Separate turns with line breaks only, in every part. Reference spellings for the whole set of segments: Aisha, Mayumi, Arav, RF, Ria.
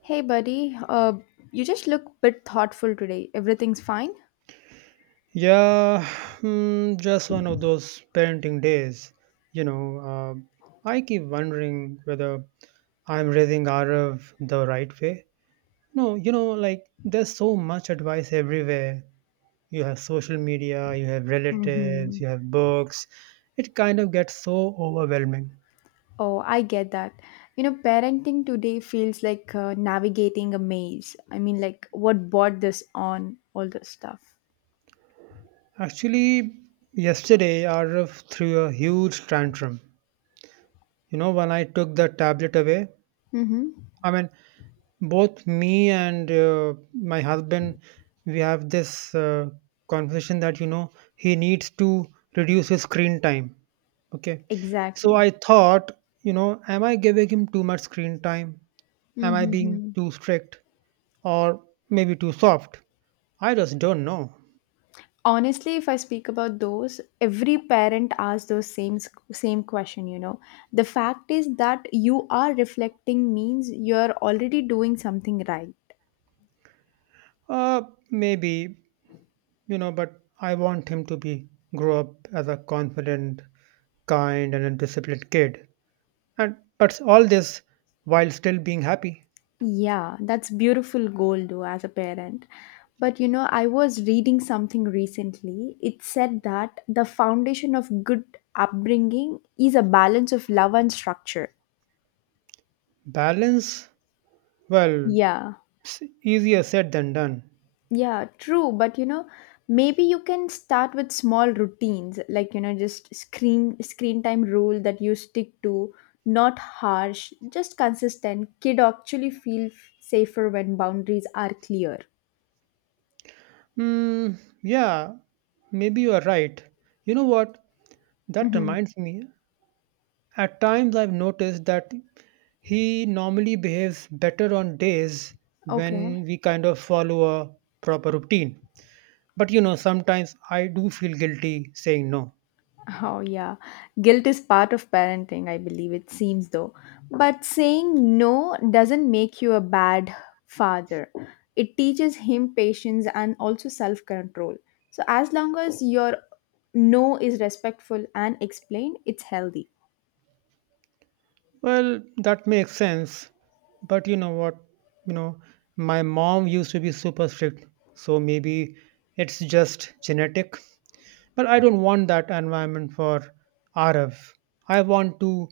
Hey, buddy, you just look a bit thoughtful today. Everything's fine?
Yeah, hmm, just one of those parenting days. You know, I keep wondering whether I'm raising Arav the right way. No, you know, like there's so much advice everywhere. You have social media, you have relatives,
Mm-hmm.
you have books. It kind of gets so overwhelming.
Oh, I get that. You know, parenting today feels like navigating a maze. I mean, like, what brought this on? All this stuff.
Actually, yesterday Arav threw a huge tantrum. You know, when I took the tablet away.
Mm-hmm.
I mean, both me and my husband we have this conversation that you know he needs to reduce his screen time. Okay, so
Exactly.
I thought, you know, am I giving him too much screen time? Am I being
Mm-hmm.
too strict, or maybe too soft? I just don't know.
Honestly, if I speak about those, every parent asks those same question. You know, the fact is that you are reflecting means you are already doing something right.
uh Maybe, you know, but I want him to be grow up as a confident, kind and a disciplined kid, and but all this while still being happy.
Yeah, that's beautiful goal though as a parent. But you know, I was reading something recently. It said that the foundation of good upbringing is a balance of love and structure.
Balance? Well,
Yeah,
it's easier said than done.
yeah, true. But you know, maybe you can start with small routines, like you know, just screen time rule that you stick to, not harsh, just consistent. Kid actually feel safer when boundaries are clear.
Hmm, yeah, maybe you are right. You know what? That
Mm-hmm.
reminds me. At times I've noticed that he normally behaves better on days
Okay.
when we kind of follow a proper routine. But you know, sometimes I do feel guilty saying no.
Oh, yeah. Guilt is part of parenting, I believe it seems though. But saying no doesn't make you a bad father. It teaches him patience and also self control. So, as long as your no is respectful and explained, it's healthy.
Well, that makes sense. But you know what? You know, my mom used to be super strict, so maybe it's just genetic. But I don't want that environment for Arav. I want to,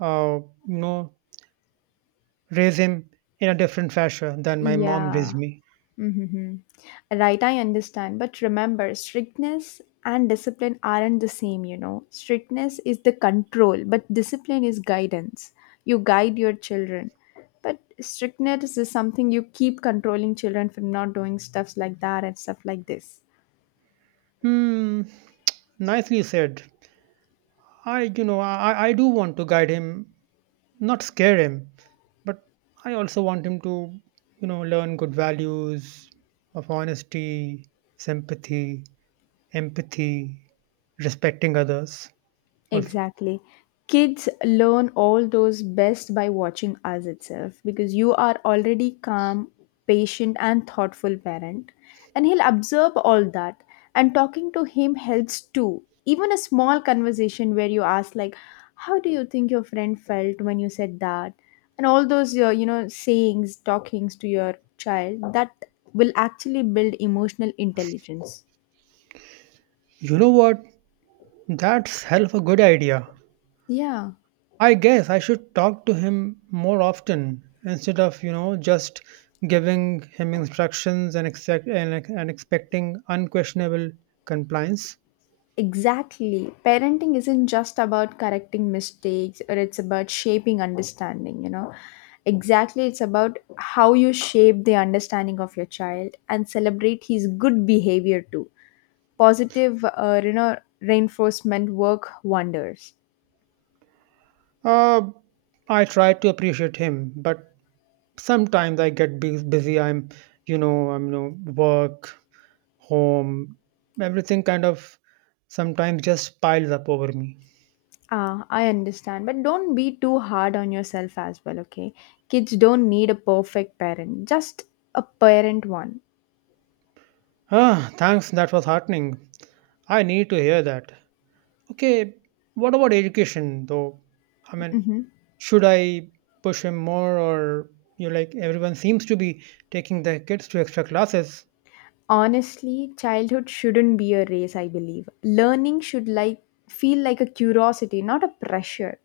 uh, you know, raise him in a different fashion than my mom raised
Yeah.
me.
Hmm. Right, I understand. But remember, strictness and discipline aren't the same, you know. Strictness is the control, but discipline is guidance. You guide your children. But strictness is something you keep controlling children for not doing stuffs like that and stuff like this.
Hmm, nicely said. I, you know, I do want to guide him, not scare him, but I also want him to, you know, learn good values of honesty, sympathy, empathy, respecting others, also.
Exactly. Kids learn all those best by watching us itself because you are already calm, patient, and thoughtful parent. And he'll observe all that. And talking to him helps too. Even a small conversation where you ask, like, how do you think your friend felt when you said that? And all those, you know, sayings, talkings to your child, that will actually build emotional intelligence.
You know what? That's hell of a good idea.
Yeah.
I guess I should talk to him more often instead of, you know, just giving him instructions and, and expecting unquestionable compliance.
Exactly. Parenting isn't just about correcting mistakes or it's about shaping understanding, you know. Exactly, it's about how you shape the understanding of your child and celebrate his good behavior too. Positive, you know, reinforcement work wonders.
Uh, I try to appreciate him, but sometimes I get busy. I'm, work, home, everything kind of sometimes just piles up over me.
Ah, I understand, but don't be too hard on yourself as well, okay? Kids don't need a perfect parent, just a parent one.
Ah, thanks. That was heartening. I need to hear that. Okay, what about education though? I mean,
Mhm.
should I push him more, or you know, like everyone seems to be taking their kids to extra classes?
Honestly, childhood shouldn't be a race, I believe. Learning should like feel like a curiosity, not a pressure.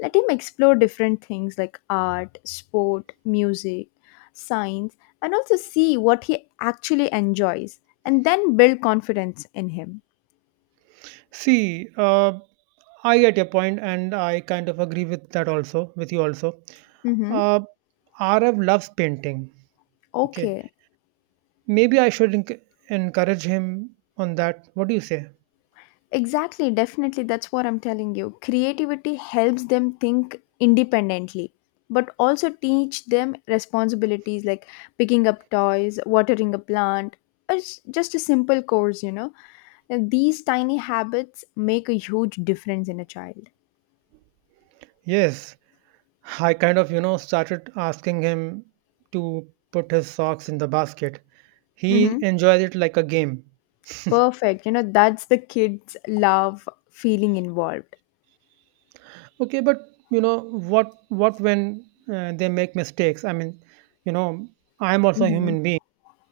Let him explore different things like art, sport, music, science, and also see what he actually enjoys and then build confidence in him.
See, I get your point, and I kind of agree with that also, with you also.
Mhm.
Uh, RF loves painting. Okay,
Okay.
maybe I should encourage him on that. What do you say?
Exactly, definitely. That's what I'm telling you. Creativity helps them think independently, but also teach them responsibilities like picking up toys, watering a plant, or just a simple course, you know. And these tiny habits make a huge difference in a child.
Yes, I kind of, you know, started asking him to put his socks in the basket.
Hmm.
He enjoys it like a game.
Perfect. You know, that's the kids love feeling involved.
Okay, but you know what? What when they make mistakes? I mean, you know, I am also a
Hmm.
human being.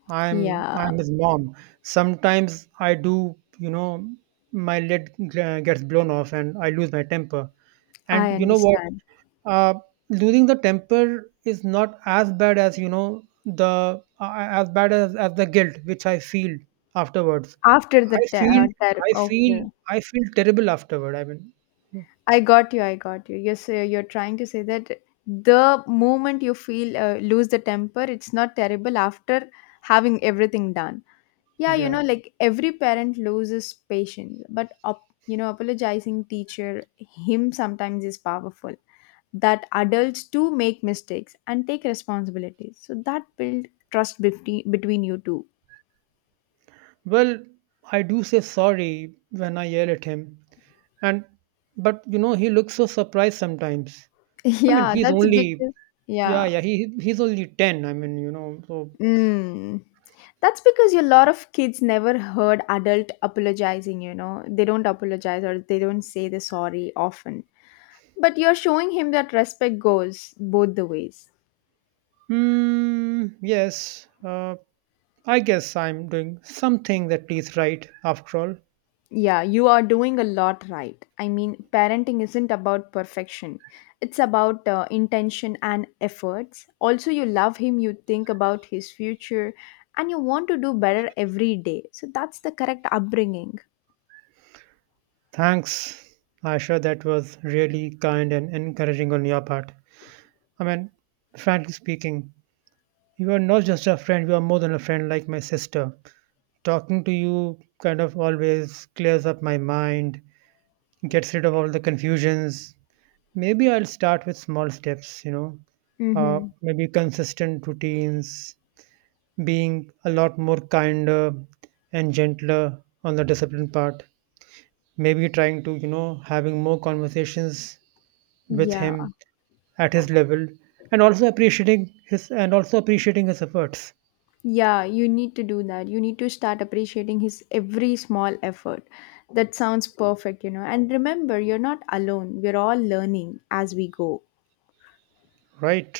I'm
Yeah,
I'm his mom. Sometimes I do, you know, my lid gets blown off and I lose my temper.
I
And you know what?
understand.
Uh, losing the temper is not as bad as you know the as bad as the guilt which I feel afterwards.
After the
I
ter-
feel
ter-
I feel
Okay.
I feel terrible afterward. I mean,
I got you. I got you. Yes, you're trying to say that the moment you feel lose the temper, it's not terrible after having everything done. Yeah, you
yeah.
know, like every parent loses patience, but up, you know, apologizing teacher him sometimes is powerful. That adults too make mistakes and take responsibilities, so that build trust between you two.
Well, I do say sorry when I yell at him, and but you know he looks so surprised sometimes. I mean,
Yeah,
he's
that's
only
because
yeah,
yeah.
yeah. He's only 10. I mean, you know. So,
Mm. That's because a lot of kids never heard adult apologizing, you know. They don't apologize or they don't say the sorry often. But you're showing him that respect goes both the ways.
mm, yes. I guess I'm doing something that is right after all.
Yeah, you are doing a lot right. I mean, parenting isn't about perfection. It's about intention and efforts. Also, you love him, you think about his future, and you want to do better every day. So that's the correct upbringing.
Thanks, Aisha. That was really kind and encouraging on your part. I mean, frankly speaking, you are not just a friend. You are more than a friend, like my sister. Talking to you kind of always clears up my mind, gets rid of all the confusions. Maybe I'll start with small steps, you know,
Mhm.
maybe consistent routines, being a lot more kinder and gentler on the discipline part. Maybe trying to, you know, having more conversations with
Yeah.
him at his level, and also appreciating his and also appreciating his efforts.
Yeah, you need to do that. You need to start appreciating his every small effort. That sounds perfect, you know. And remember, you're not alone. We're all learning as we go.
Right,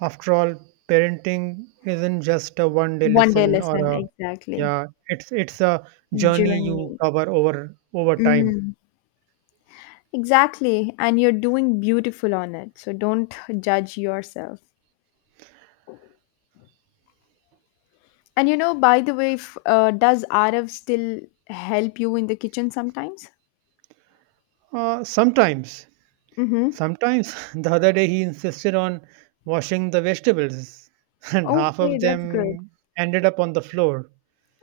after all, parenting isn't just a one day
One day
lesson or
lesson,
a,
exactly.
yeah, it's a journey you
Journey.
cover over time.
Mm. Exactly. And you're doing beautiful on it. So don't judge yourself. And you know, by the way, does RF still help you in the kitchen sometimes?
Sometimes,
Mm-hmm.
sometimes the other day he insisted on washing the vegetables, and half
Okay,
of
that's good.
them ended up on the floor.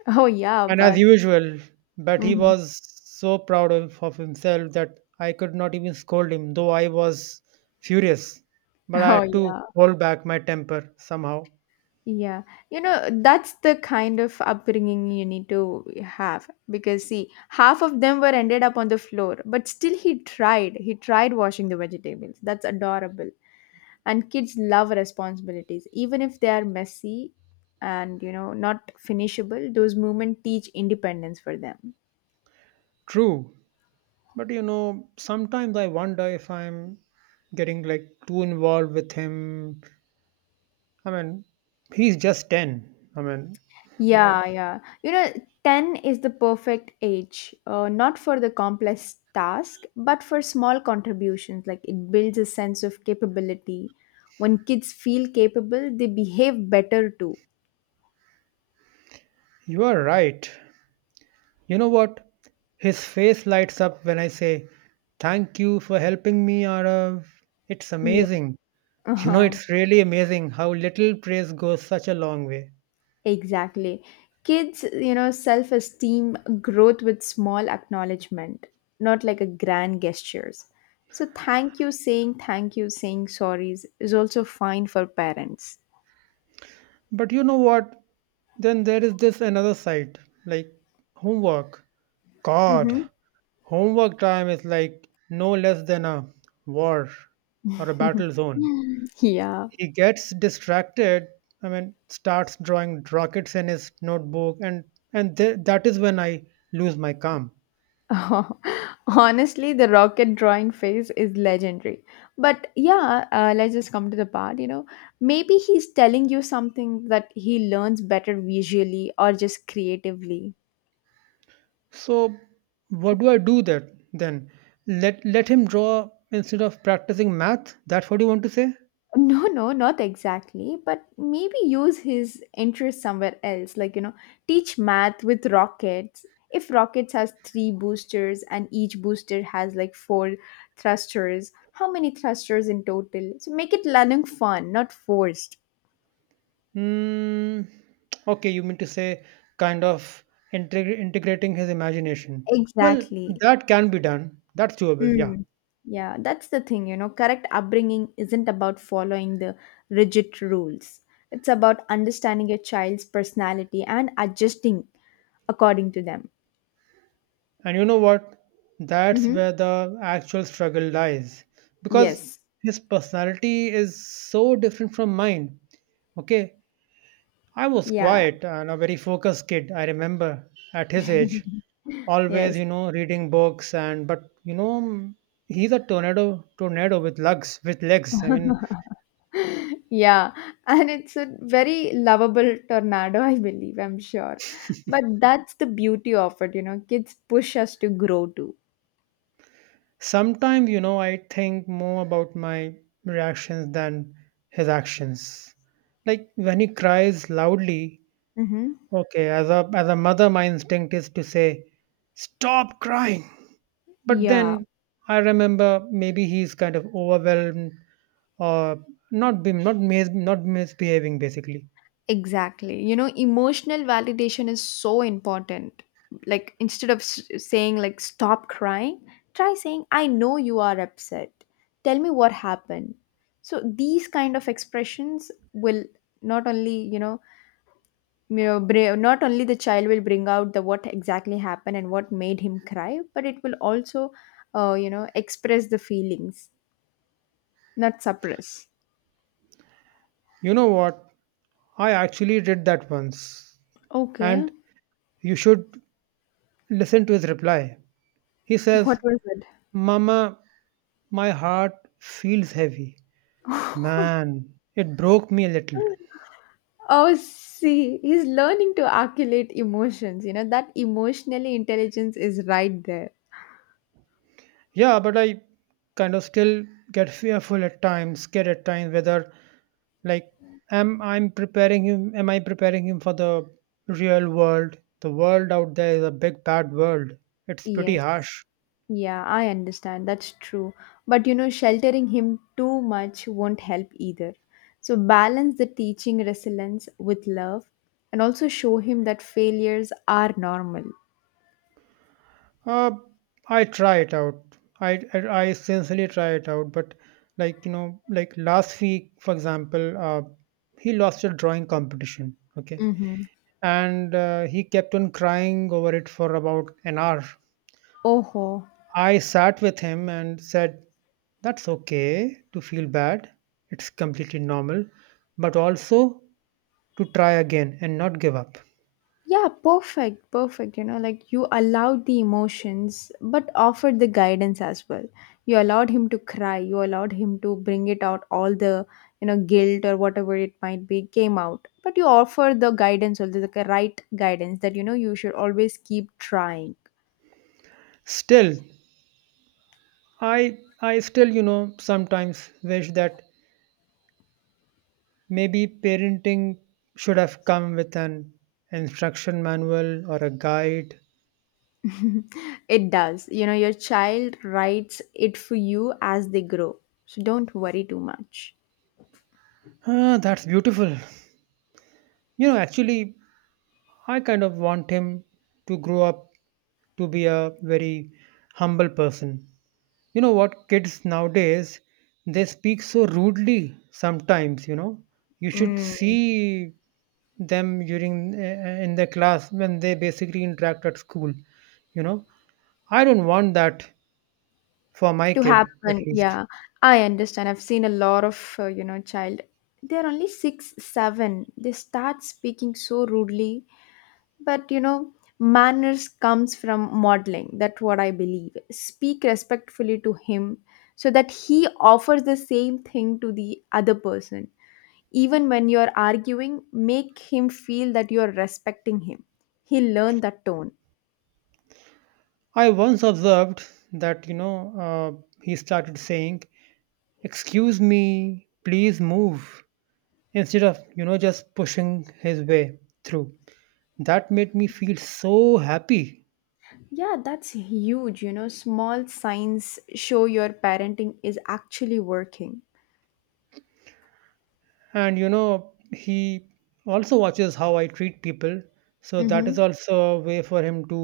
Oh, yeah,
And as
but.
usual, but he
Mm-hmm.
was so proud of himself that I could not even scold him, though I was furious. But I
Oh,
had to
yeah.
hold back my temper somehow.
Yeah, you know, that's the kind of upbringing you need to have because, see, half of them were ended up on the floor, but still he tried. He tried washing the vegetables. That's adorable. And kids love responsibilities, even if they are messy and, you know, not finishable, those movements teach independence for them.
True, but you know, sometimes I wonder if I'm getting like too involved with him. I mean, he's just 10. I mean, oh,
Yeah, yeah. You know, 10 is the perfect age, not for the complex task, but for small contributions. Like it builds a sense of capability. When kids feel capable, they behave better too.
you are right. You know what? His face lights up when I say, thank you for helping me, Arav. It's
Yeah.
amazing. You know,
Uh-huh.
it's really amazing how little praise goes such a long way.
Exactly. Kids, you know, self esteem growth with small acknowledgement, not like a grand gestures. So thank you, saying sorries is also fine for parents.
But you know what? Then there is this another side, like homework. God,
Mm-hmm.
homework time is like no less than a war or a battle zone.
Yeah.
He gets distracted. I mean, starts drawing rockets in his notebook, and that is when I lose my calm.
Oh, honestly, the rocket drawing phase is legendary. But yeah, let's just come to the part, you know. Maybe he's telling you something that he learns better visually or just creatively.
So, what do I do that then? Let him draw instead of practicing math. That's what you want to say?
No, no, not exactly. But maybe use his interest somewhere else. Like, you know, teach math with rockets. If rockets has three boosters and each booster has like four thrusters, how many thrusters in total? So make it learning fun, not forced.
Hmm. Okay, you mean to say kind of integrating his imagination. Well,
Exactly.
that can be done. That's doable. Yeah.
Mm. Yeah, that's the thing, you know, correct upbringing isn't about following the rigid rules. It's about understanding your child's personality and adjusting according to them.
And you know what? That's
Mm-hmm.
where the actual struggle lies. Because
Yes.
his personality is so different from mine. Okay, I was
Yeah.
quiet and a very focused kid, I remember at his age. Always,
Yes.
you know, reading books and but you know mm, he's a tornado with legs. I mean
Yeah. And it's a very lovable tornado, I believe, I'm sure. But that's the beauty of it, you know, kids push us to grow too.
sometimes, you know, I think more about my reactions than his actions. Like when he cries loudly,
Mm-hmm.
okay, as a mother, my instinct is to say, "Stop crying." But
Yeah.
then I remember maybe he's kind of overwhelmed, or not misbehaving basically.
Exactly. You know, emotional validation is so important. Like, instead of saying, like, stop crying, try saying, I know you are upset. Tell me what happened. So, these kind of expressions will not only, you know, not only the child will bring out the what exactly happened and what made him cry, but it will also, you know, express the feelings, not suppress.
You know what? I actually did that once,
Okay.
and you should listen to his reply. He says,
What was it?
"Mama, my heart feels heavy. Man, it broke me a little."
Oh, see, he's learning to articulate emotions. You know, that emotionally intelligence is right there.
Yeah, but I kind of still get fearful at times, scared at times whether like am I preparing him for the real world? The world out there is a big bad world. It's pretty
Yes.
harsh.
Yeah, I understand. That's true. But, you know, sheltering him too much won't help either. So, balance the teaching resilience with love and also show him that failures are normal.
Uh, I try it out. I, I I sincerely try it out, but like you know, like last week, for example, he lost a drawing competition. Okay,
Mm-hmm.
and he kept on crying over it for about an hour.
Oh.
I sat with him and said, that's okay to feel bad. It's completely normal, but also to try again and not give up.
Yeah, perfect, perfect. You know, like you allowed the emotions, but offered the guidance as well. You allowed him to cry. You allowed him to bring it out, all the, you know, guilt or whatever it might be came out. But you offered the guidance, also the right guidance that, you know, you should always keep trying.
Still, I still, you know, sometimes wish that maybe parenting should have come with an instruction manual or a guide.
It does. You know, your child writes it for you as they grow. So don't worry too much.
Ah, that's beautiful. You know, actually, I kind of want him to grow up to be a very humble person. You know what? Kids nowadays, they speak so rudely sometimes, you know. You should
Mm.
see them during in the class when they basically interact at school, you know. I don't want that for my
To
kid, at
happen,
least.
yeah, I understand. I've seen a lot of you know, child. They're only 6 7. They start speaking so rudely. But you know, manners comes from modeling. That's what I believe. Speak respectfully to him, so that he offers the same thing to the other person. Even when you're arguing, make him feel that you're respecting him. He learned that tone.
I once observed that, you know, he started saying, excuse me, please move, instead of, you know, just pushing his way through. That made me feel so happy,
Yeah, that's huge. You know, small signs show your parenting is actually working.
and you know he also watches how I treat people, so that is
Mm-hmm.
also a way for him to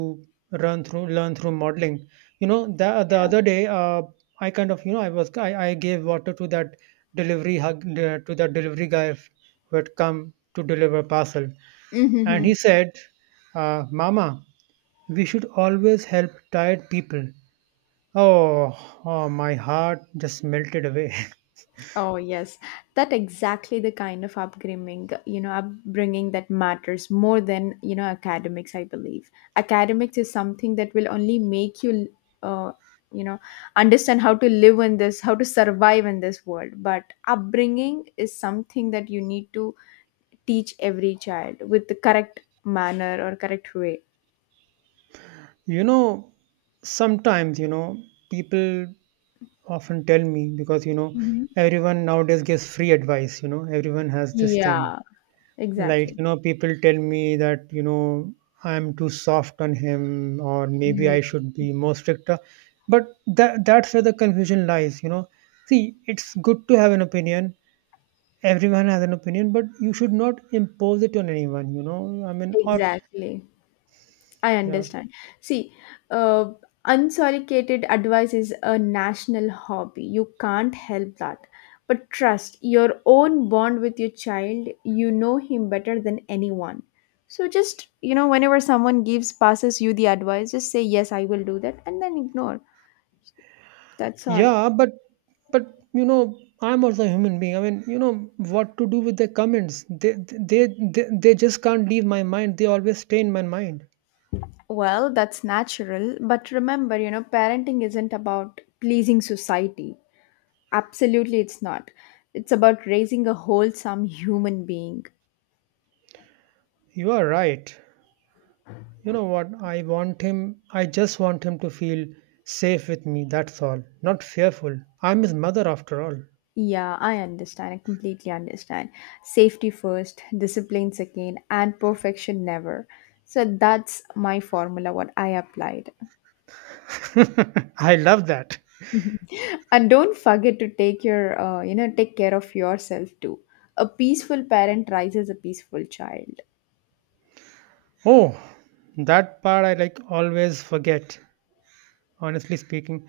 run through learn through modeling. You know, the
Yeah.
other day I kind of you know I gave water to that delivery guy who had come to deliver parcel, and
Mm-hmm.
he said, mama, we should always help tired people. Oh, oh my heart just melted away.
Oh, yes. That exactly the kind of upbringing, you know, upbringing that matters more than, you know, academics, I believe. Academics is something that will only make you, uh, you know, understand how to live in this, how to survive in this world. But upbringing is something that you need to teach every child with the correct manner or correct way.
You know, sometimes you know people often tell me, because you know
Mhm.
everyone nowadays gives free advice, you know everyone has this thing,
Yeah,
like
exactly.
you know people tell me that you know I'm too soft on him or maybe I
Mhm.
should be more stricter, but that's where the confusion lies, you know. See, it's good to have an opinion, everyone has an opinion, but you should not impose it on anyone, you know, I mean, or
Exactly. I
yeah.
understand. See, uh, unsolicited advice is a national hobby. You can't help that. But trust your own bond with your child, you know him better than anyone. So just, you know, whenever someone gives, passes you the advice, just say, yes, I will do that, and then ignore. That's all.
Yeah, but you know, I'm also a human being. I mean, you know, what to do with the comments? They just can't leave my mind. They always stay in my mind.
Well, that's natural. But remember, you know, parenting isn't about pleasing society. Absolutely, it's not. It's about raising a wholesome human being.
You are right. You know what? I want him. I just want him to feel safe with me. That's all. Not fearful. I'm his mother after all.
Yeah, I understand. I completely understand. Safety first, discipline second, and perfection never. So that's my formula what I applied.
I love that.
And don't forget to take your, you know, take care of yourself too. A peaceful parent raises a peaceful child.
Oh, that part I like always forget. Honestly speaking,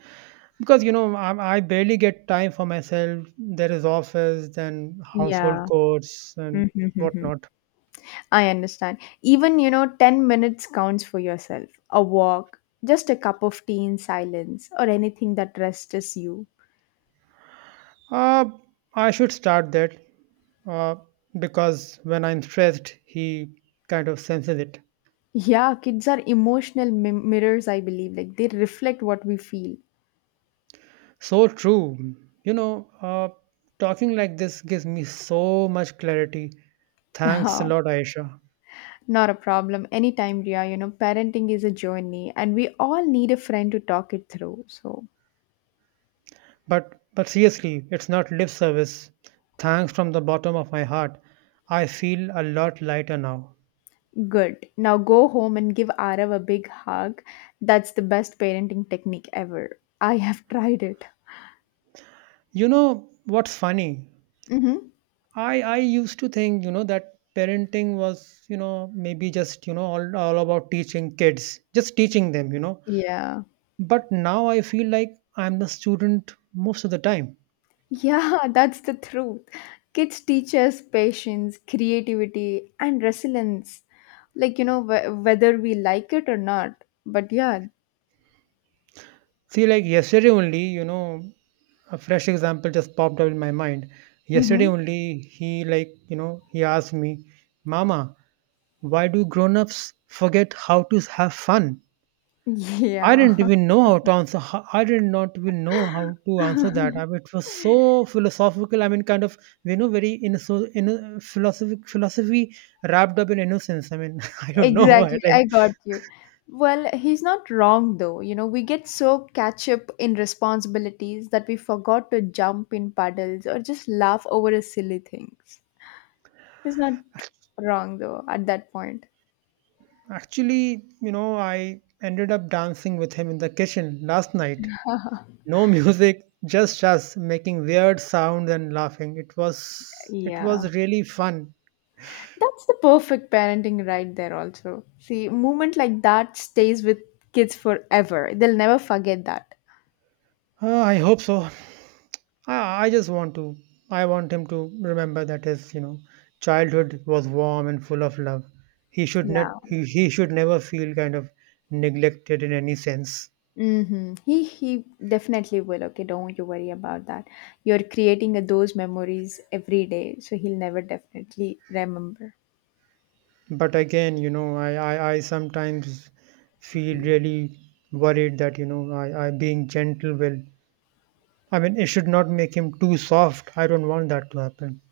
because you know, I barely get time for myself. There is office and household
Yeah.
chores and whatnot.
I understand. Even, you know, 10 minutes counts for yourself. A walk, just a cup of tea in silence, or anything that rests you.
Uh, I should start that, uh, because when I'm stressed, he kind of senses it.
Yeah, kids are emotional mirrors, I believe. Like they reflect what we feel.
So true. You know, talking like this gives me so much clarity. Thanks a
Yeah,
lot, Aisha.
not a problem. Anytime, Ria, you know, parenting is a journey and we all need a friend to talk it through. So,
But seriously, it's not lip service. Thanks from the bottom of my heart. I feel a lot lighter now.
good. Now go home and give Arav a big hug. That's the best parenting technique ever. I have tried it.
You know what's funny?
Mm-hmm.
I used to think that parenting was maybe just all about teaching kids, just teaching them.
Yeah.
But now I feel like I'm the student most of the time.
Yeah, that's the truth. Kids teach us patience, creativity, and resilience. Like, whether we like it or not. But yeah.
See, like yesterday only, a fresh example just popped up in my mind.
hmm
Yesterday only, he he asked me, "Mama, why do grown-ups forget how to have fun?" I
Yeah,
didn't even know how to answer. I did not even know how to answer that. I mean, it was so philosophical. I mean, kind of very in so in philosophic philosophy wrapped up in innocence. I mean, I don't know. I
exactly.
like
I got you. Well, he's not wrong though. You know, we get so catch up in responsibilities that we forgot to jump in puddles or just laugh over silly things. He's not wrong though at that point.
actually, you know, I ended up dancing with him in the kitchen last night. No music, just us making weird sounds and laughing. It was it
Yeah.
was really fun.
That's the perfect parenting right there also. See, moment like that stays with kids forever. They'll never forget that.
I hope so. I just want to. I want him to remember that his, you know, childhood was warm and full of love. He should not.
Yeah.
He should never feel kind of neglected in any sense.
Mm-hmm. He definitely will. Okay, don't you worry about that. You're creating those memories every day, so he'll never definitely remember.
But again, you know, I sometimes feel really worried that I being gentle will. I mean, it should not make him too soft. I don't want that to happen.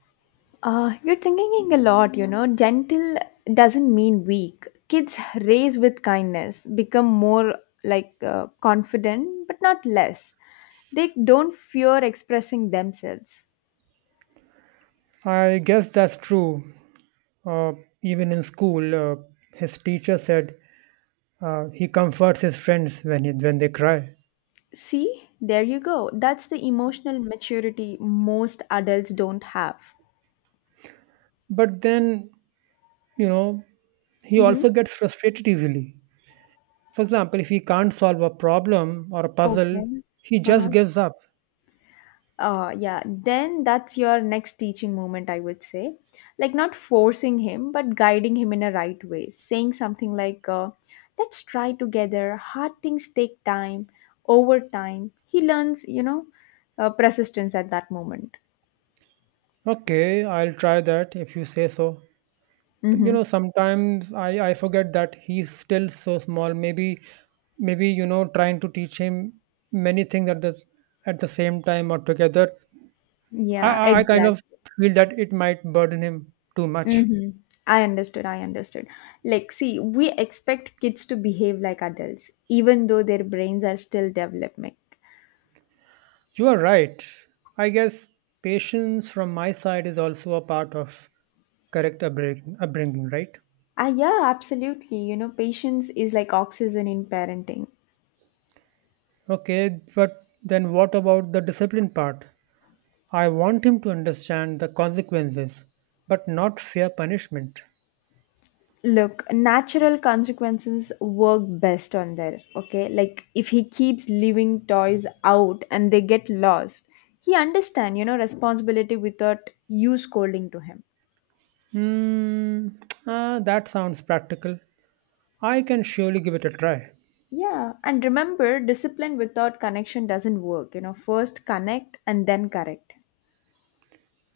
You're thinking a lot, you know. Gentle doesn't mean weak. Kids raise with kindness, become more like confident, but not less. They don't fear expressing themselves.
I guess that's true. Uh, Even in school, his teacher said he comforts his friends when he, when they cry.
See, there you go. That's the emotional maturity most adults don't have.
But then, you know, he also
Mm-hmm.
gets frustrated easily. For example, if he can't solve a problem or a puzzle,
Okay.
he just
Uh-huh.
gives up.
Yeah, then that's your next teaching moment, I would say. Like, not forcing him but guiding him in a right way, saying something like, let's try together, hard things take time. Over time he learns, you know, persistence at that moment.
Okay, I'll try that if you say so. But you
Mm-hmm.
know, sometimes I forget that he's still so small. Maybe you know trying to teach him many things at the same time or together. I
Yeah,
I I kind
exact
of feel that it might burden him too much.
mm-hmm. I understood. Like, see, we expect kids to behave like adults even though their brains are still developing.
You are right. I guess patience from my side is also a part of upbringing, right?
Ah, yeah, absolutely. You know, patience is like oxygen in parenting.
Okay, but then what about the discipline part? I want him to understand the consequences, but not fear punishment.
Look, natural consequences work best on there, okay? Like if he keeps leaving toys out and they get lost, he understand, you know, responsibility without you scolding to him.
Hmm, ah, that sounds practical. I can surely give it a try.
Yeah, and remember, discipline without connection doesn't work. You know, first connect and then correct.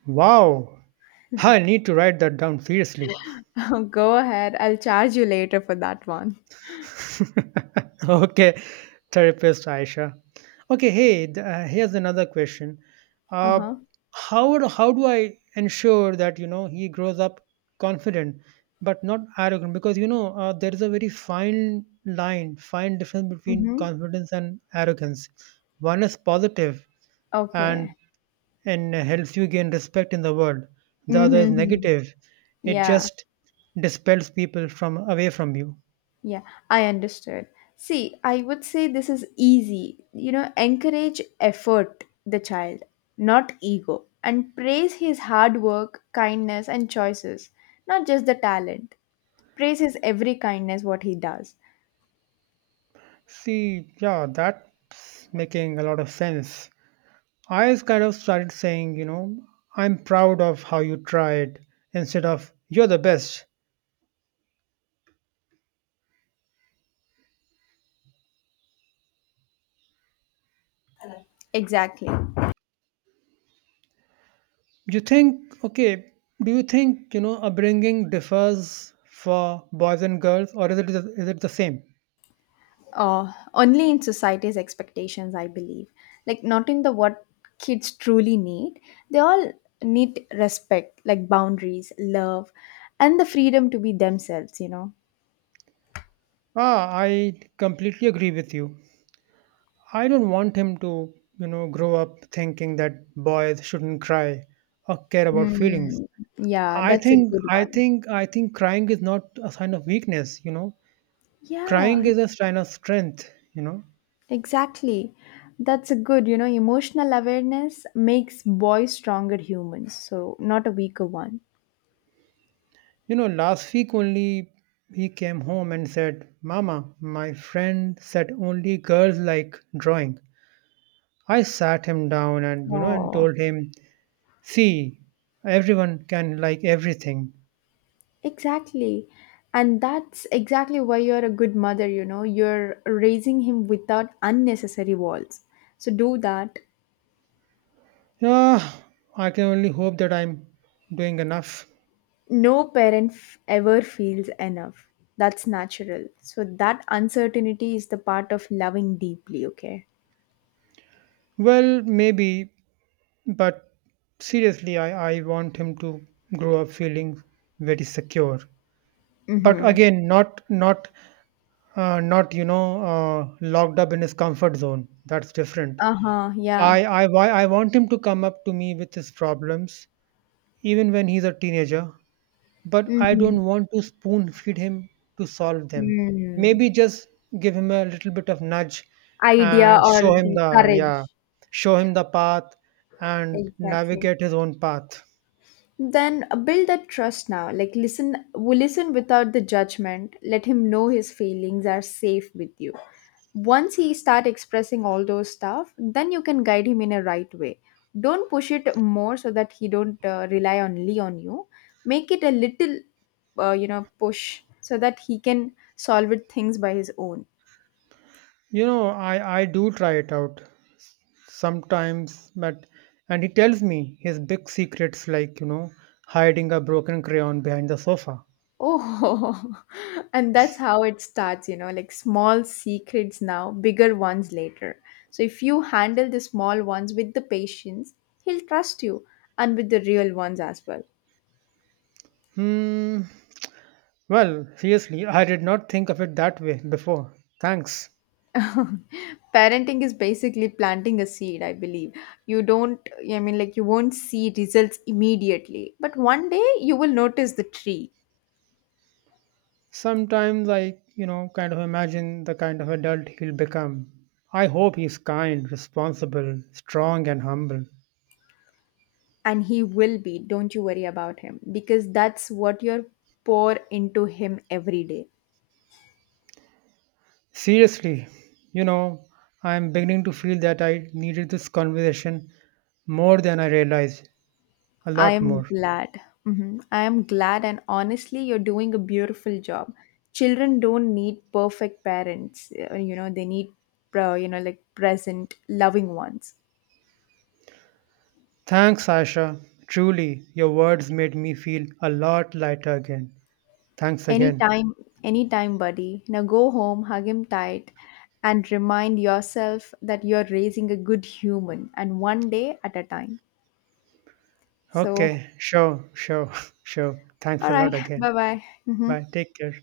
Wow, I need to write that down seriously.
Go ahead, I'll charge you later for that one.
Okay, therapist Aisha. Okay, hey, here's another question. uh,
Uh-huh.
how how do I ensure that you know he grows up confident but not arrogant, because you know there is a very fine difference between
Mm-hmm.
confidence and arrogance. One is positive
Okay.
and helps you gain respect in the world. The other is
Mm-hmm.
negative. It
Yeah.
just dispels people from away from you.
Yeah, I understood. See, I would say this is easy. You know, encourage effort, the child, not ego, and praise his hard work, kindness, and choices, not just the talent. Praise his every kindness, what he does.
See, yeah, that's making a lot of sense. I just kind of started saying, you know, "I'm proud of how you tried" instead of "you're the best."
Exactly.
You think, okay, do you think, you know, upbringing differs for boys and girls, or is it the same?
Only in society's expectations, I believe. Like, not in the what kids truly need. They all need respect, like boundaries, love, and the freedom to be themselves, you know.
Ah, I completely agree with you. I don't want him to, you know, grow up thinking that boys shouldn't cry or care about feelings.
Mm, yeah,
I
that's a
think
good
I
one.
think I think crying is not a sign of weakness, you know.
Yeah,
Crying is a sign of strength, you know.
exactly. That's a good, you know, emotional awareness makes boys stronger humans, so not a weaker one.
You know, last week only he came home and said, "Mama, my friend said only girls like drawing." I sat him down and and
Oh,
told him, see, everyone can like everything.
exactly. And that's exactly why you're a good mother, you know, you're raising him without unnecessary walls. So do that.
Ah, I can only hope that I'm doing enough.
No parent ever feels enough. That's natural. So that uncertainty is the part of loving deeply, okay?
Well, maybe. But seriously, I want him to grow up feeling very secure. But
Mm-hmm.
again, not not locked up in his comfort zone. That's different.
Uh-huh, yeah.
I why I want him to come up to me with his problems, even when he's a teenager. But I
Mm-hmm.
don't want to spoon feed him to solve them.
Mm.
Maybe just give him a little bit of nudge
Idea
and
or
show him
the
the yeah,
courage.
show him the path and
Exactly.
navigate his own path.
Then build that trust now. Like, listen, we listen without the judgment. Let him know his feelings are safe with you. Once he start expressing all those stuff, then you can guide him in a right way. Don't push it more so that he don't rely only on you. Make it a little, you know, push so that he can solve it things by his own.
You know, I do try it out sometimes, but and he tells me his big secrets, like, you know, hiding a broken crayon behind the sofa.
Oh, and that's how it starts, you know, like small secrets now, bigger ones later. So if you handle the small ones with the patience, he'll trust you and with the real ones as well.
Hmm. Well, seriously, I did not think of it that way before. Thanks.
Parenting is basically planting a seed, I believe. You don't, I mean, like, you won't see results immediately, but one day you will notice the tree,
Sometimes I, you know, kind of imagine the kind of adult he'll become. I hope he's kind, responsible, strong, and humble.
and he will be. Don't you worry about him because that's what you're pour into him every day.
Seriously, you know, I'm beginning to feel that I needed this conversation more than I realized. A
I
lot
am
more.
glad. Mhm. I am glad, and honestly, you're doing a beautiful job. Children don't need perfect parents. You know, they need, you know, like present, loving ones.
Thanks, Aisha. Truly, your words made me feel a lot lighter again. Thanks again.
Anytime, anytime, buddy. Now go home, hug him tight, and remind yourself that you're raising a good human, and one day at a time. So,
Okay, sure, sure, sure. Thanks
all
a
right,
lot again.
bye bye. Hmm
Bye. Take care.